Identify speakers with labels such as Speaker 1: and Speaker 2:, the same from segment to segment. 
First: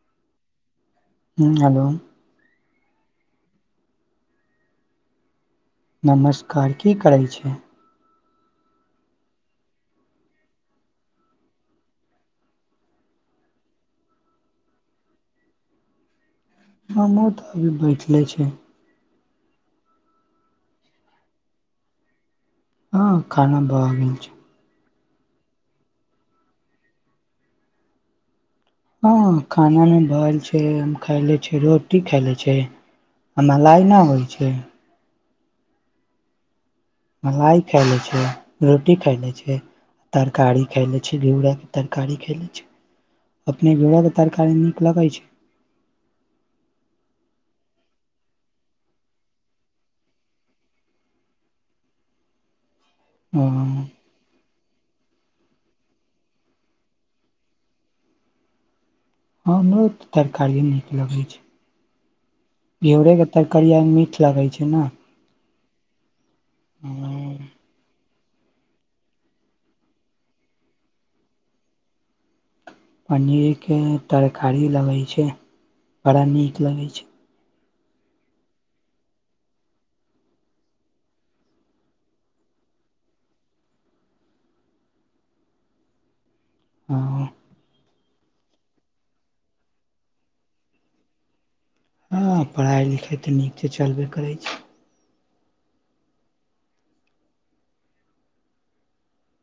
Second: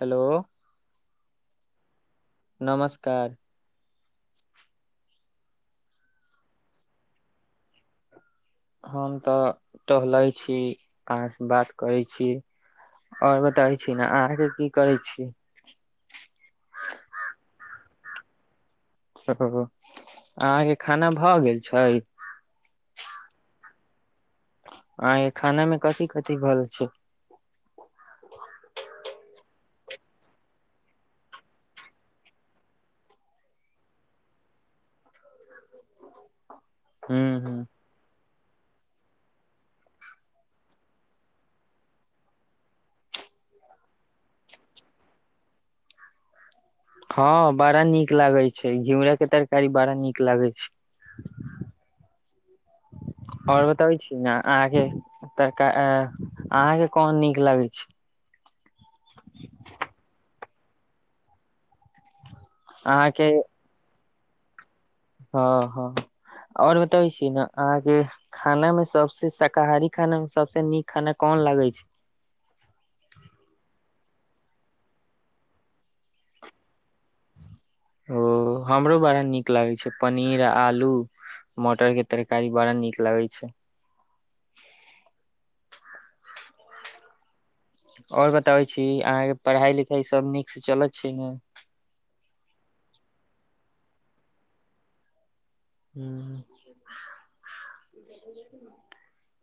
Speaker 1: Hello
Speaker 2: हँ hello
Speaker 1: नमस्कार
Speaker 2: नमस्कार की करै छि
Speaker 1: हम तऽ टहलै छी आहाँसँ बात करै छी आओर बताबै छी ने अहाँके की करै छी
Speaker 2: हमु तऽ अभी बैठले छि
Speaker 1: [unintelligible] अहाँके खाना भऽ गेल छय
Speaker 2: हँ खाना भव गेल छै।
Speaker 1: आ य खाना मे कथि कथि भेलऽ छै।
Speaker 2: हँ खानामे भ एल छै हम खैले रोटी खाले छै आ मलाइ न होइ छै मलाइ
Speaker 1: ह
Speaker 2: खाय ले छिय रोटी खैले छै तरकारी खैले छै घेउराके तरकारी खैले छै अपने घड़ो के तरकारी नीक लगै छै
Speaker 1: हॅं बड़ा नीक लागै छै। घियूरा के तरकारी बड़ा नीक लागै छै।
Speaker 2: ओ
Speaker 1: आओर बताबै छी। आहाँ के तरका आ अहा के कोन नीक लगै छै।
Speaker 2: हमरो तऽ तरकारिए नीक लगै छै।
Speaker 1: अहाँके
Speaker 2: घिउरेके तरकारीया मीठ लगै छै न
Speaker 1: हँ हँ आओर बतबै छीन अहाँके खाने मे सबसे शाकाहारी खाना मे सबस नीक खाना कोन लागै छै?
Speaker 2: पनीर के तरकारी लगै छै। बड़ा नीक लगै छै।
Speaker 1: ओ हमरो बड़ा नीक लागै छै। पनीर आ आलू मोटर के तरकारी बड़ा नीक लागै छै।
Speaker 2: हूँ
Speaker 1: आओर बताबै छी। अहाँ के पढ़ाई लिखाई सब नीक से चलत छै। ने
Speaker 2: हँ पढ़ाइ लिखाइ तऽ नीक स चलबे करै छै।
Speaker 1: हू।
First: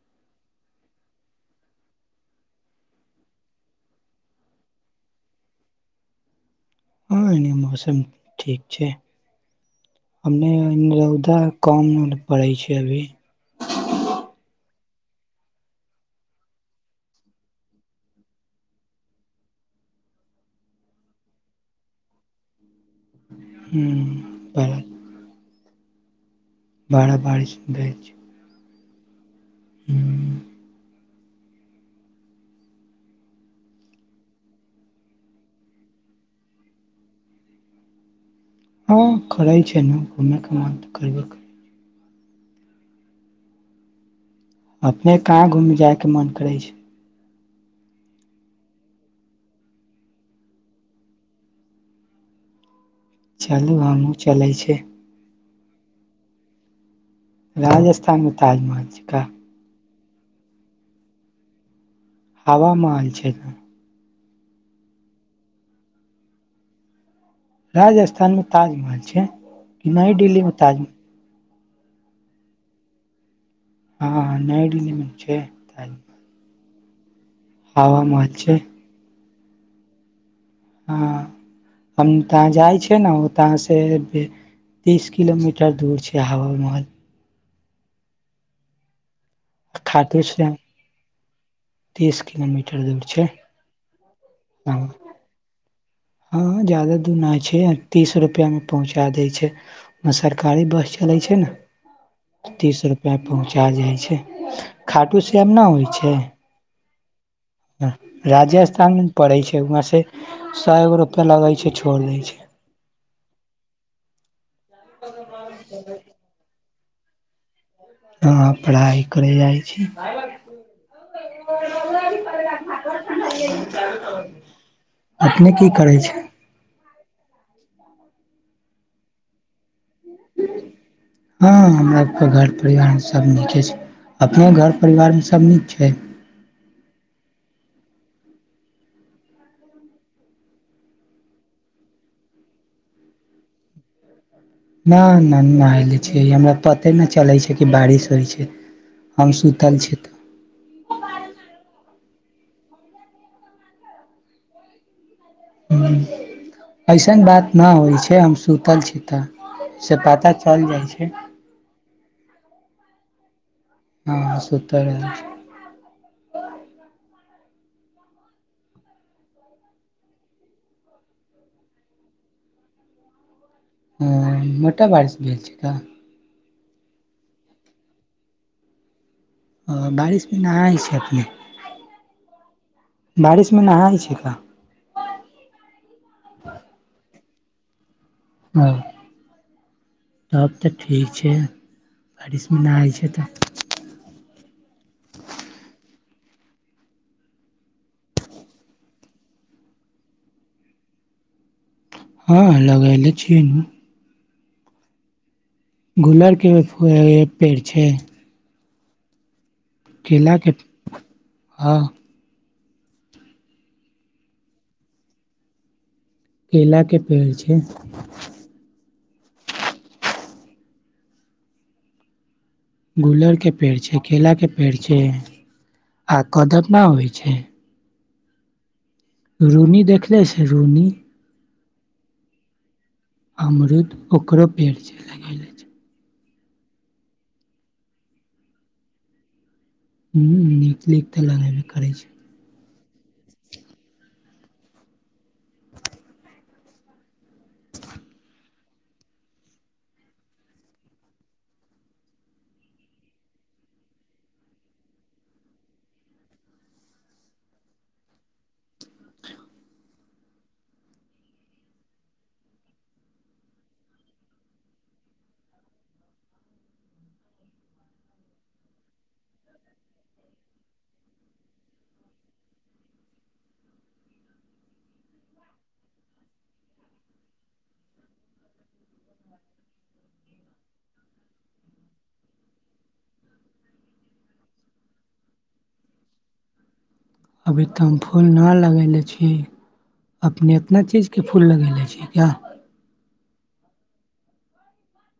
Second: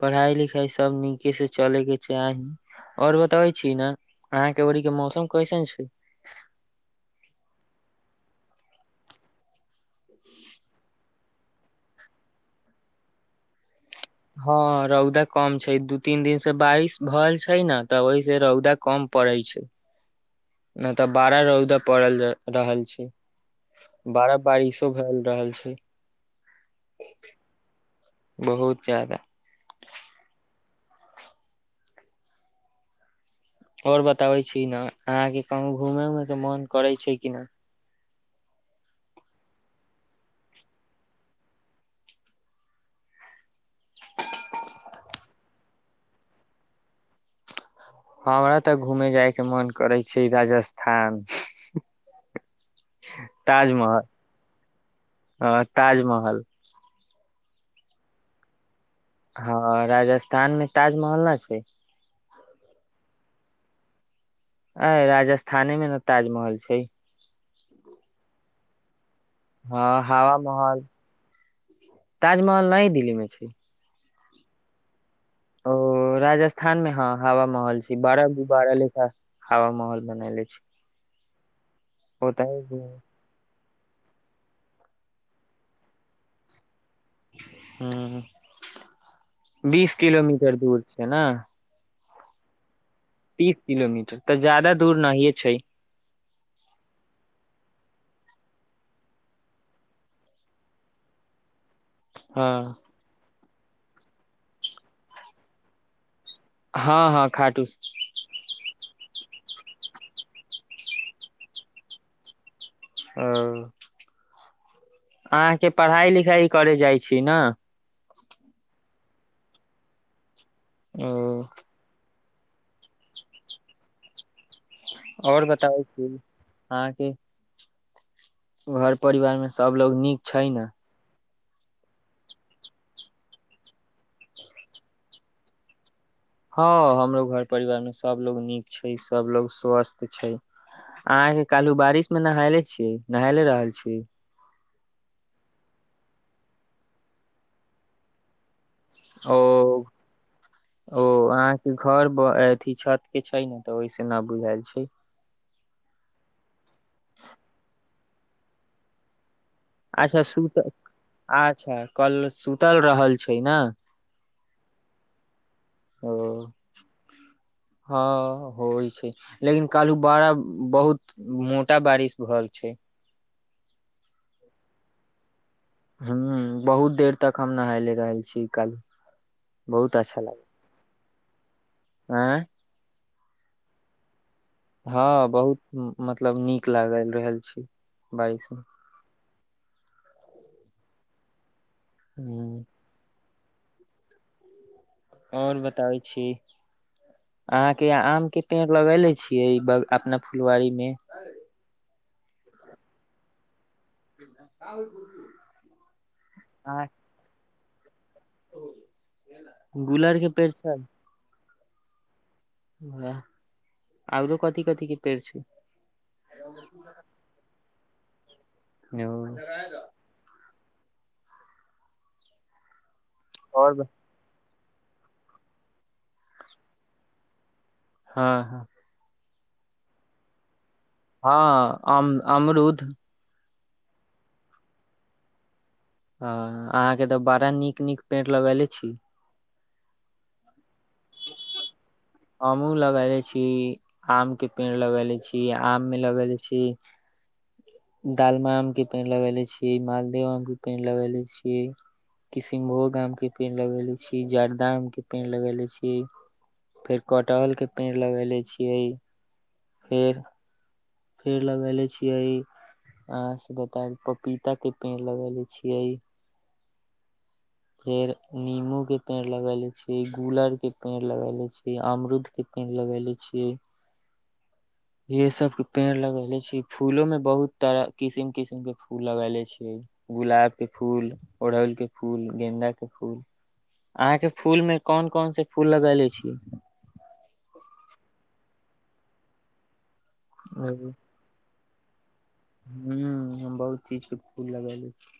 Speaker 1: पढ़ाई लिखाई सब नीके से चलै के चाही। आओर बतबै छी न अहाँ के ओरी के मौसम कैसन छै।
Speaker 2: हँ एहने मौसम ठीक छै हमने रौदा कम पड़ै छै अभी
Speaker 1: हँ रौदा कम छै दू तीन दिन से बारिश भ छै न तऽ ओईसे रौदा कम पड़ै छै नय तऽ बारा रौदा पड़ल ज रहल छै
Speaker 2: ह्म
Speaker 1: बारा
Speaker 2: बड़ा
Speaker 1: बारीशो भेल रहल छै।
Speaker 2: बाड़ा बारिश भेल छै।
Speaker 1: बहुत जैदा।
Speaker 2: हूँ।
Speaker 1: आओर बताबै छीन अहाँके कहुं घूमे उमे के मोन करै छै कि न?
Speaker 2: हँ करे छै न घूमे के मोन त करबे कर अपने कहाँ घूमि जायके मन करै छै।
Speaker 1: हमरा तऽ घूमे जाय के मोन करै छै राजस्थान।
Speaker 2: चलू
Speaker 1: ताजमहल
Speaker 2: हमहूँ चलै छै
Speaker 1: हँ ताजमहल।
Speaker 2: राजस्थान मे ताजमहल छिका।
Speaker 1: हँ राजस्थान मे ताजमहल न छै।
Speaker 2: हवा मान छै ने
Speaker 1: ऐ राजस्थाने मे न ताजमहल छै।
Speaker 2: राजस्थानमे ताजमहल छै। कि
Speaker 1: हँ
Speaker 2: नई
Speaker 1: हवा
Speaker 2: डिल्ली मे
Speaker 1: महल
Speaker 2: ताजमहल।
Speaker 1: ताजमहल नई दिल्ली मे छै।
Speaker 2: हँ नई डिल्ली मे न छै
Speaker 1: ओ
Speaker 2: ता
Speaker 1: राजस्थान मे ह हवा महल छै।
Speaker 2: महल छै
Speaker 1: बारह लेखा हवा महल बनेले छै।
Speaker 2: हँ हम ताऽ
Speaker 1: ओतहि
Speaker 2: जाइ छै न ताँहाँ से तीस किलोमीटर दूर छै। हवामहल।
Speaker 1: हू बीस
Speaker 2: खाटूसँ
Speaker 1: किलोमीटर दूर छै न
Speaker 2: तीस किलोमी टर्जेंट छै
Speaker 1: तीस किलोमीटर तऽ जायदा
Speaker 2: हँ
Speaker 1: दूर नहिये छै
Speaker 2: हँ जदा दूर न छै तीस रुपैया मे पहुँचा दै छै सरकारी बस चलै छै न
Speaker 1: हँ
Speaker 2: तीस रुपैआ पहुँचा जाइ छै। खाटू श्याम न होइ छै।
Speaker 1: हँ हँ खाटुश्
Speaker 2: राजस्थानमे न पड़ै छ वहाँसे सए गो रुपैआ लगै छै। छोड़ि दै छै।
Speaker 1: ओ अहाँके पढ़ाई लिखाई करे जाइ छीन
Speaker 2: हँ हँ पढ़ाइ करै जाइ छी।
Speaker 1: ओ।
Speaker 2: [unintelligible] अपने की करै छी
Speaker 1: आहाँ के घर परिवार मे सबलोग नीक छै न
Speaker 2: हँ हमरा [unintelligible] घर परिवार मे सब नीके छै अपने घर परिवारमे सब नीक छै
Speaker 1: हँ हमरो घर परिवार मे सभलोग नीक छै सभलोग स्वस्त छै अहाँ के काहलू बारिश मे नहयले छीयै नहयले रहल छीय
Speaker 2: न न नएले छी हमरा पते न चलै छै कि बारिश होइ छै हम सुतल छी तऽ
Speaker 1: [unintelligible] ओ अहाँकेँ घर अथी छत केँ छै नऽ तऽ ओहि से नऽ बुझल छै
Speaker 2: [unintelligible] अइसन बात न होइ छै हम सुतल छी तऽ से
Speaker 1: अच्छा
Speaker 2: पता चल
Speaker 1: सुतल
Speaker 2: जाइ छै
Speaker 1: [inaudible] अच्छा कल सुतल रहल छै न
Speaker 2: हँ सुत रहल
Speaker 1: ओ हँ होइ छै लेकिन कहलू बड़ा बहुत मोटा बारिश भऽ छै
Speaker 2: ह मोटा बारिश भेल छै का
Speaker 1: हू बहुत देर तक हम नहाय रहल छी कल
Speaker 2: बारिशमे नहाय छै अखनी
Speaker 1: आय
Speaker 2: [inaudible] बारिशमे नहाय छै कहाँ
Speaker 1: हँ बहुत मतलब नीक लागल रहल छै
Speaker 2: ह [inaudible] तब तऽ ठीक छै [inaudible] बारिशमे
Speaker 1: हूँ,
Speaker 2: नहाय छै तऽ
Speaker 1: ओर बताबै छी अहाँ केँ आम केँ पेड़ लगेले छियै अपना फुलवाारी में
Speaker 2: हँ लगले छियै नु
Speaker 1: [unintelligible]
Speaker 2: गुलर केँ
Speaker 1: आ
Speaker 2: पेड़ छै
Speaker 1: गुलर के
Speaker 2: केला
Speaker 1: पेड़
Speaker 2: केँ
Speaker 1: छै
Speaker 2: [inaudible] हँ
Speaker 1: वएह [inaudible] औरो कथी कथी केँ पेड़ छै
Speaker 2: केला केँ पेड़ छै
Speaker 1: [unintelligible]
Speaker 2: गुलर केँ पेड़
Speaker 1: और
Speaker 2: छै केला केँ पेड़ छै आ कदम ना होइ छै
Speaker 1: हँ हँ
Speaker 2: रूनी देखले छै रूनी
Speaker 1: हँ अम अमरुद
Speaker 2: अमरुद ओकरो पेड़ छै लगेले छै
Speaker 1: ह अहाँ केँ तऽ बड़ा नीक नीक पेंड़ लगेले छी
Speaker 2: [unintelligible] नीक तऽ लगेबे करै छै
Speaker 1: हमहूँ लगेले छी आम केँ पेड़ लगेले छी आम मे लगेे छी [inaudible] दालम आम कऽ पेड़ लगेले छिये मालदेव आम केँ पेड़ लगेले छीये किशनभोग आम केँ पेड़ लगेले छी जर्दा आम केँ पेड़ लगेले छी। फेर कटहल केँ पेड़ लगेेले छियै फेर फेर लगेले छियै अहाँ से बतैब पपीता कें पेड़ लगेले छीयै। फेर नीमू केँ पेड़ लगेले छि गुलर केँ पेड़ लगेले छी अमरूद केँ पेड़ लगेले छीयै ये सब केँ पेड़ लगेले छी फूलो में बहुत तरह किसिम किसिम केँ फूल लगेले छी गुलाब केँ फूल ओड़हल केँ फूल गेन्दाक केँ फूल अहाँ केँ फूल में कोन कोन से फूल लगेले छी
Speaker 2: अभी तऽ हम फूल न लगेेले छी [inaudible] अपने एतना चीज केँ फूल लगेने छियै किया
Speaker 1: हू हम बहुत चीज केँ फूल लगेले छी।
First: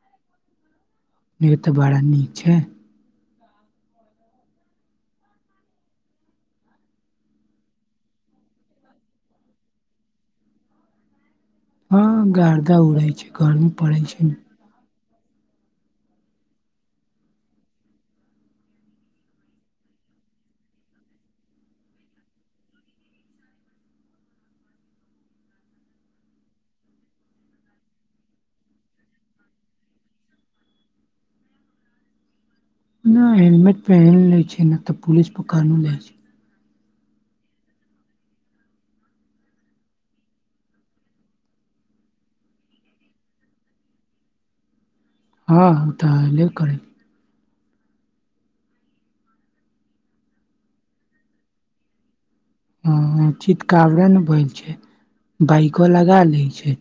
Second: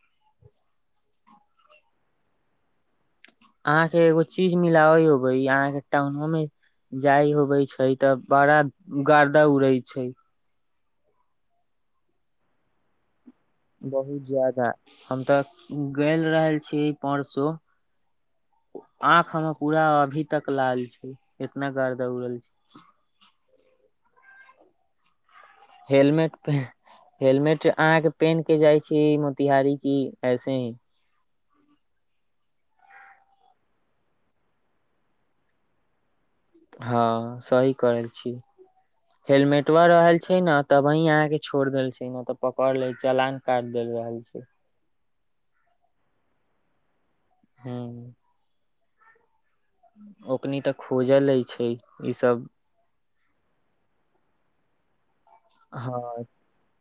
Speaker 2: यै तऽ बड़ा नीक छैय।
Speaker 1: अहाँ केँ एगो चीज मिलबै यौ अहाँ केँ टाउनो मे जाय होवे छै तऽ बड़ा गर्दा उड़ै छैय।
Speaker 2: ह गरदा उड़ै छैय।
Speaker 1: बहुत जादा हम तऽ गेल रहल छीयै परसो [inaudible] आंख हमर पूरा अभी तक लाल छैय एतना गरदा उड़ल छैय। हेलमेट पेह हेलमेट अहाँ केँ पेहेन केँ जाइ छी मोतिहारी की ऐसे ही।
Speaker 2: नै हेलमेट पेहेन लै छै नऽ तऽ पुलिस पकड़ नु लै छैय।
Speaker 1: ह सही करल छी। हेलमेटवा रहल छैय न तब ही आहाँकेँ छोड़ द छैय न तऽ पकड़ ले चलान काट देल रहल छैय।
Speaker 2: हँ ओ तऽ अले करै।
Speaker 1: [unintelligible] ओकनी तऽ खोजल ले छैय इ सब।
Speaker 2: [unintelligible] चितकावरे नहि भैय छैय। बाइकबा लगा
Speaker 1: हँ
Speaker 2: लै छैय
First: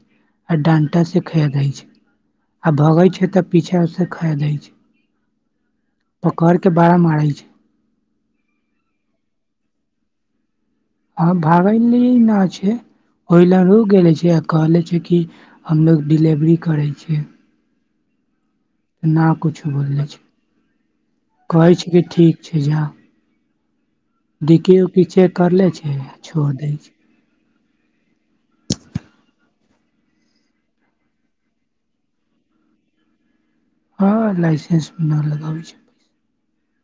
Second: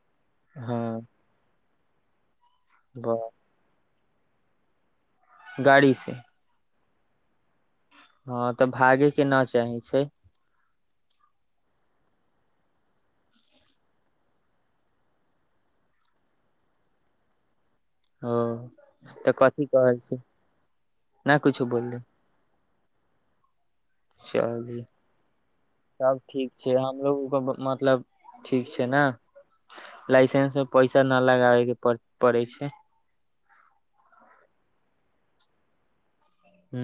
Speaker 2: आ
Speaker 1: हँ
Speaker 2: डण्टासे खहेदै छैय। आ भगै छैय
Speaker 1: ब-
Speaker 2: तऽ पीछासँ खहदै छैय।
Speaker 1: गाड़ी से
Speaker 2: पकड़ कऽ बड़ा मारै छैय।
Speaker 1: ह तऽ भागे केँ न चाही छैय।
Speaker 2: है भागलिय न छै ओहि लए रुक गेले छिय कहले छै कि हमलोग डिलेवरी करै छियै।
Speaker 1: [unintelligible] तऽ
Speaker 2: नहि
Speaker 1: कथी
Speaker 2: किुछो
Speaker 1: कहल
Speaker 2: बोलै
Speaker 1: छै
Speaker 2: छैय
Speaker 1: नहि
Speaker 2: [inaudible]
Speaker 1: कुछो
Speaker 2: कहै छै
Speaker 1: बोलली
Speaker 2: कि ठीक छैय जा डीकि
Speaker 1: चलिय
Speaker 2: उकि जेक करले छै आ
Speaker 1: सब
Speaker 2: छोड़
Speaker 1: ठीक
Speaker 2: दै
Speaker 1: छैय
Speaker 2: छै
Speaker 1: हमलोग केँ मतलब ठीक छैय ना लाइसेंस मे पैसा नै लगाबै केँ पड़ै छैय।
Speaker 2: हँ लाइसेंस नहि लगाबै छैय।
Speaker 1: हू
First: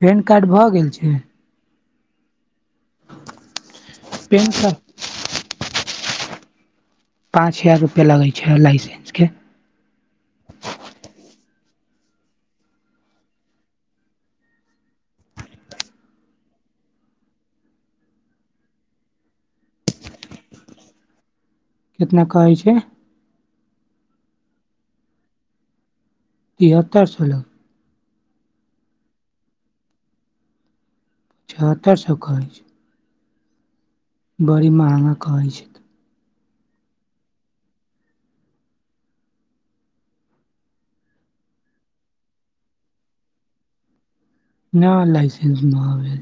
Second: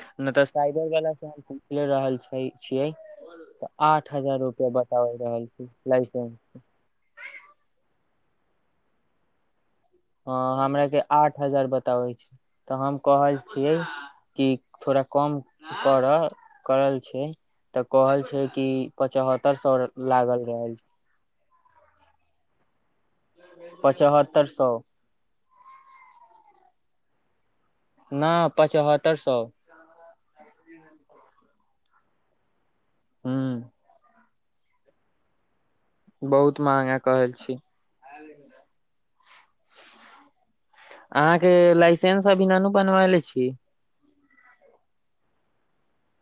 Speaker 2: पेन
Speaker 1: [inaudible] नहि तऽ
Speaker 2: कार्ड भऽ
Speaker 1: साइबर
Speaker 2: गेल छै
Speaker 1: बला स ले रहल छै छियै तऽ आठ हजार
Speaker 2: पेन
Speaker 1: रुपआ
Speaker 2: कार्ड
Speaker 1: ब दोअ रहल छै लाइसेन्स।
Speaker 2: पाँच हजार रुपैआ लगै छैय लाइसेन्स केँ।
Speaker 1: ह हमरा केँ आठ हजार बताबै छैय तऽ हम कहय छियै कि थोड़ा कम करऽ करल छियै तऽ कहल छैय कि पचहत्तर सौ लागल रहल छैय।
Speaker 2: कितना कहैय छैय।
Speaker 1: पचहत्तर सौ
Speaker 2: तिहत्तर सौ
Speaker 1: ना पचहत्तर सौ
Speaker 2: छहत्तरि सौ कहै छै
Speaker 1: हूँ
Speaker 2: बड़ी महंगा कहै छैय।
Speaker 1: बहुत महंगा कहय छी। अहाँकेँ लाइसेंस अभी नऽनु बनबेलै छि।
Speaker 2: नऽ लाइसेन्स नऽअभी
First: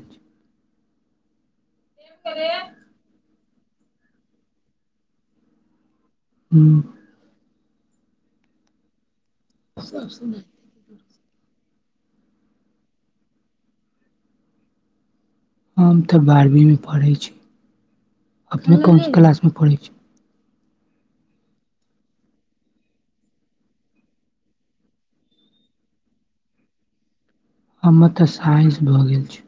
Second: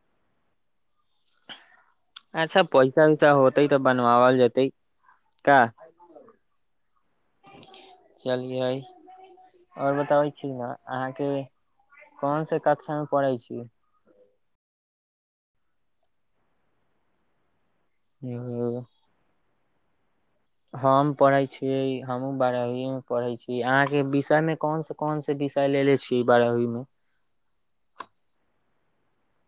Speaker 1: अच्छ पैसा वैसा होतै तऽ बन बाबल जेतै का
Speaker 2: [unintelligible]
Speaker 1: [inaudible] चलियइ [inaudible] ओर बताबै छी न अहाँकेँ कोन स कक्षा मे पढ़े छी
Speaker 2: हम तऽ बारहवींमे पढ़ै छी [unintelligible] अपने कोन स क्लासमे पढ़ै छी
Speaker 1: हम पढ़े छीय हमहूँ बारहवीं म पढ़े छी अहाँ केँ विषय मे कोन स कोन से विषय लेले छि बारहवीं मे
Speaker 2: हमर तऽ साइंस भऽ गेल छै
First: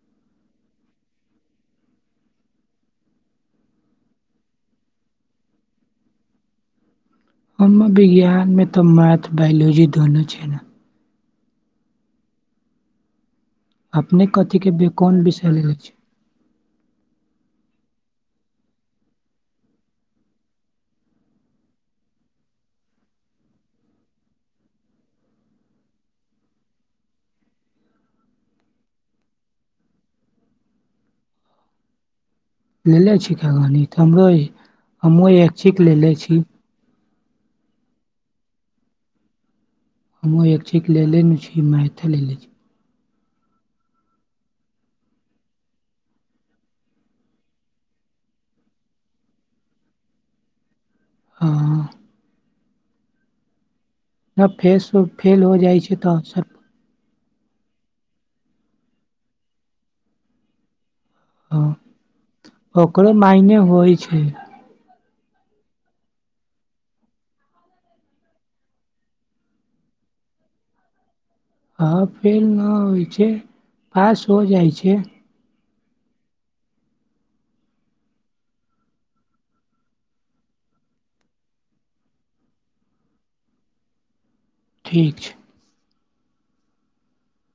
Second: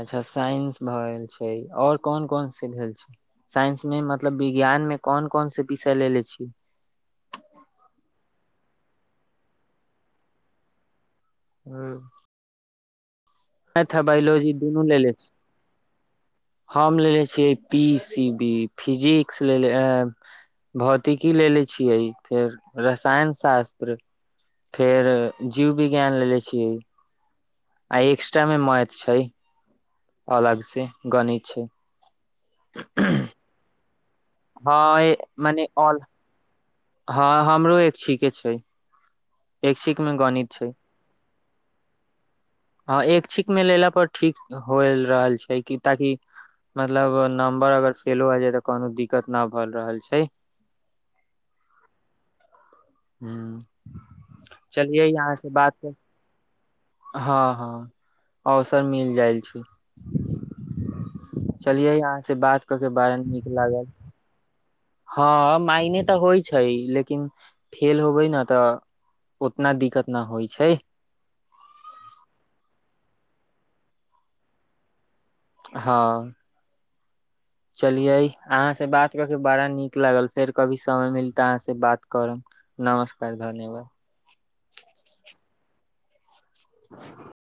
Speaker 1: अच्छा साइंस भए गेल छै ओर कोन कोन से भेल छै साइंस में मतलब विज्ञान में कोन कोन से विषय लेेले छि
Speaker 2: कोनो विज्ञानमे तऽ मैथ बायोलॉजी दुनू छै न
Speaker 1: [unintelligible] मैथ आ
Speaker 2: अपने
Speaker 1: बायोलॉजी
Speaker 2: कथी
Speaker 1: दुनू
Speaker 2: के
Speaker 1: लेले
Speaker 2: कोन
Speaker 1: छि [inaudible]
Speaker 2: विषय लेले छी
Speaker 1: हम लेलेे छियै पी सी बी फिजिक्स लेलेे अ भौतिकी लेलेे छियै फेर रसायन शास्त्र फेर जीव विज्ञान लेलेे छियै आ एक्स्ट्रा मे मैथ छै अलग से गणित छै
Speaker 2: लेले छी का गणित हमरो
Speaker 1: हँ
Speaker 2: हमहुँ
Speaker 1: मने
Speaker 2: एक्षिक
Speaker 1: ऑल
Speaker 2: लेले छी
Speaker 1: हँ हमरो ऐैक्षिक केँ छै ऐक्षिक
Speaker 2: हम हूँ ऐैक्षिक लेलेे न छी मैथली लेकिन
Speaker 1: हँ ऐैक्षिक मे लेला पर ठीक हो रहल छै कि ताकि मतलब नंबर अगर फेलो आ जाय तऽ कोनो दिक्कत न भए रहल छै
Speaker 2: [unintelligible]
Speaker 1: [inaudible] हूँ
Speaker 2: न फेस फेल हो जाइ छै तऽ अबसर
Speaker 1: हँ हँ अवसर मिल जाइ छै [inaudible]
Speaker 2: हँ
Speaker 1: चलियै अहाँसँ बात कऽ केँ
Speaker 2: ओकरो
Speaker 1: बड़ा नीक
Speaker 2: मायने
Speaker 1: लागल
Speaker 2: होइ छै
Speaker 1: [inaudible] हँ मायने तऽ होइ छै लेकिन फेल होबै न तऽ उतना दिक्कत न होइ छै
Speaker 2: हँ फेल ना होइ छै पास हो जाइ छै
Speaker 1: हाँ [inaudible] चलिये अहाँ से बात कऽ केँ बड़ा नीक लागल फेर कभी समय मिलतै अहाँ से बात करब नमस्कार धन्यवाद
Speaker 2: ठीक छै
Speaker 1: [unintelligible]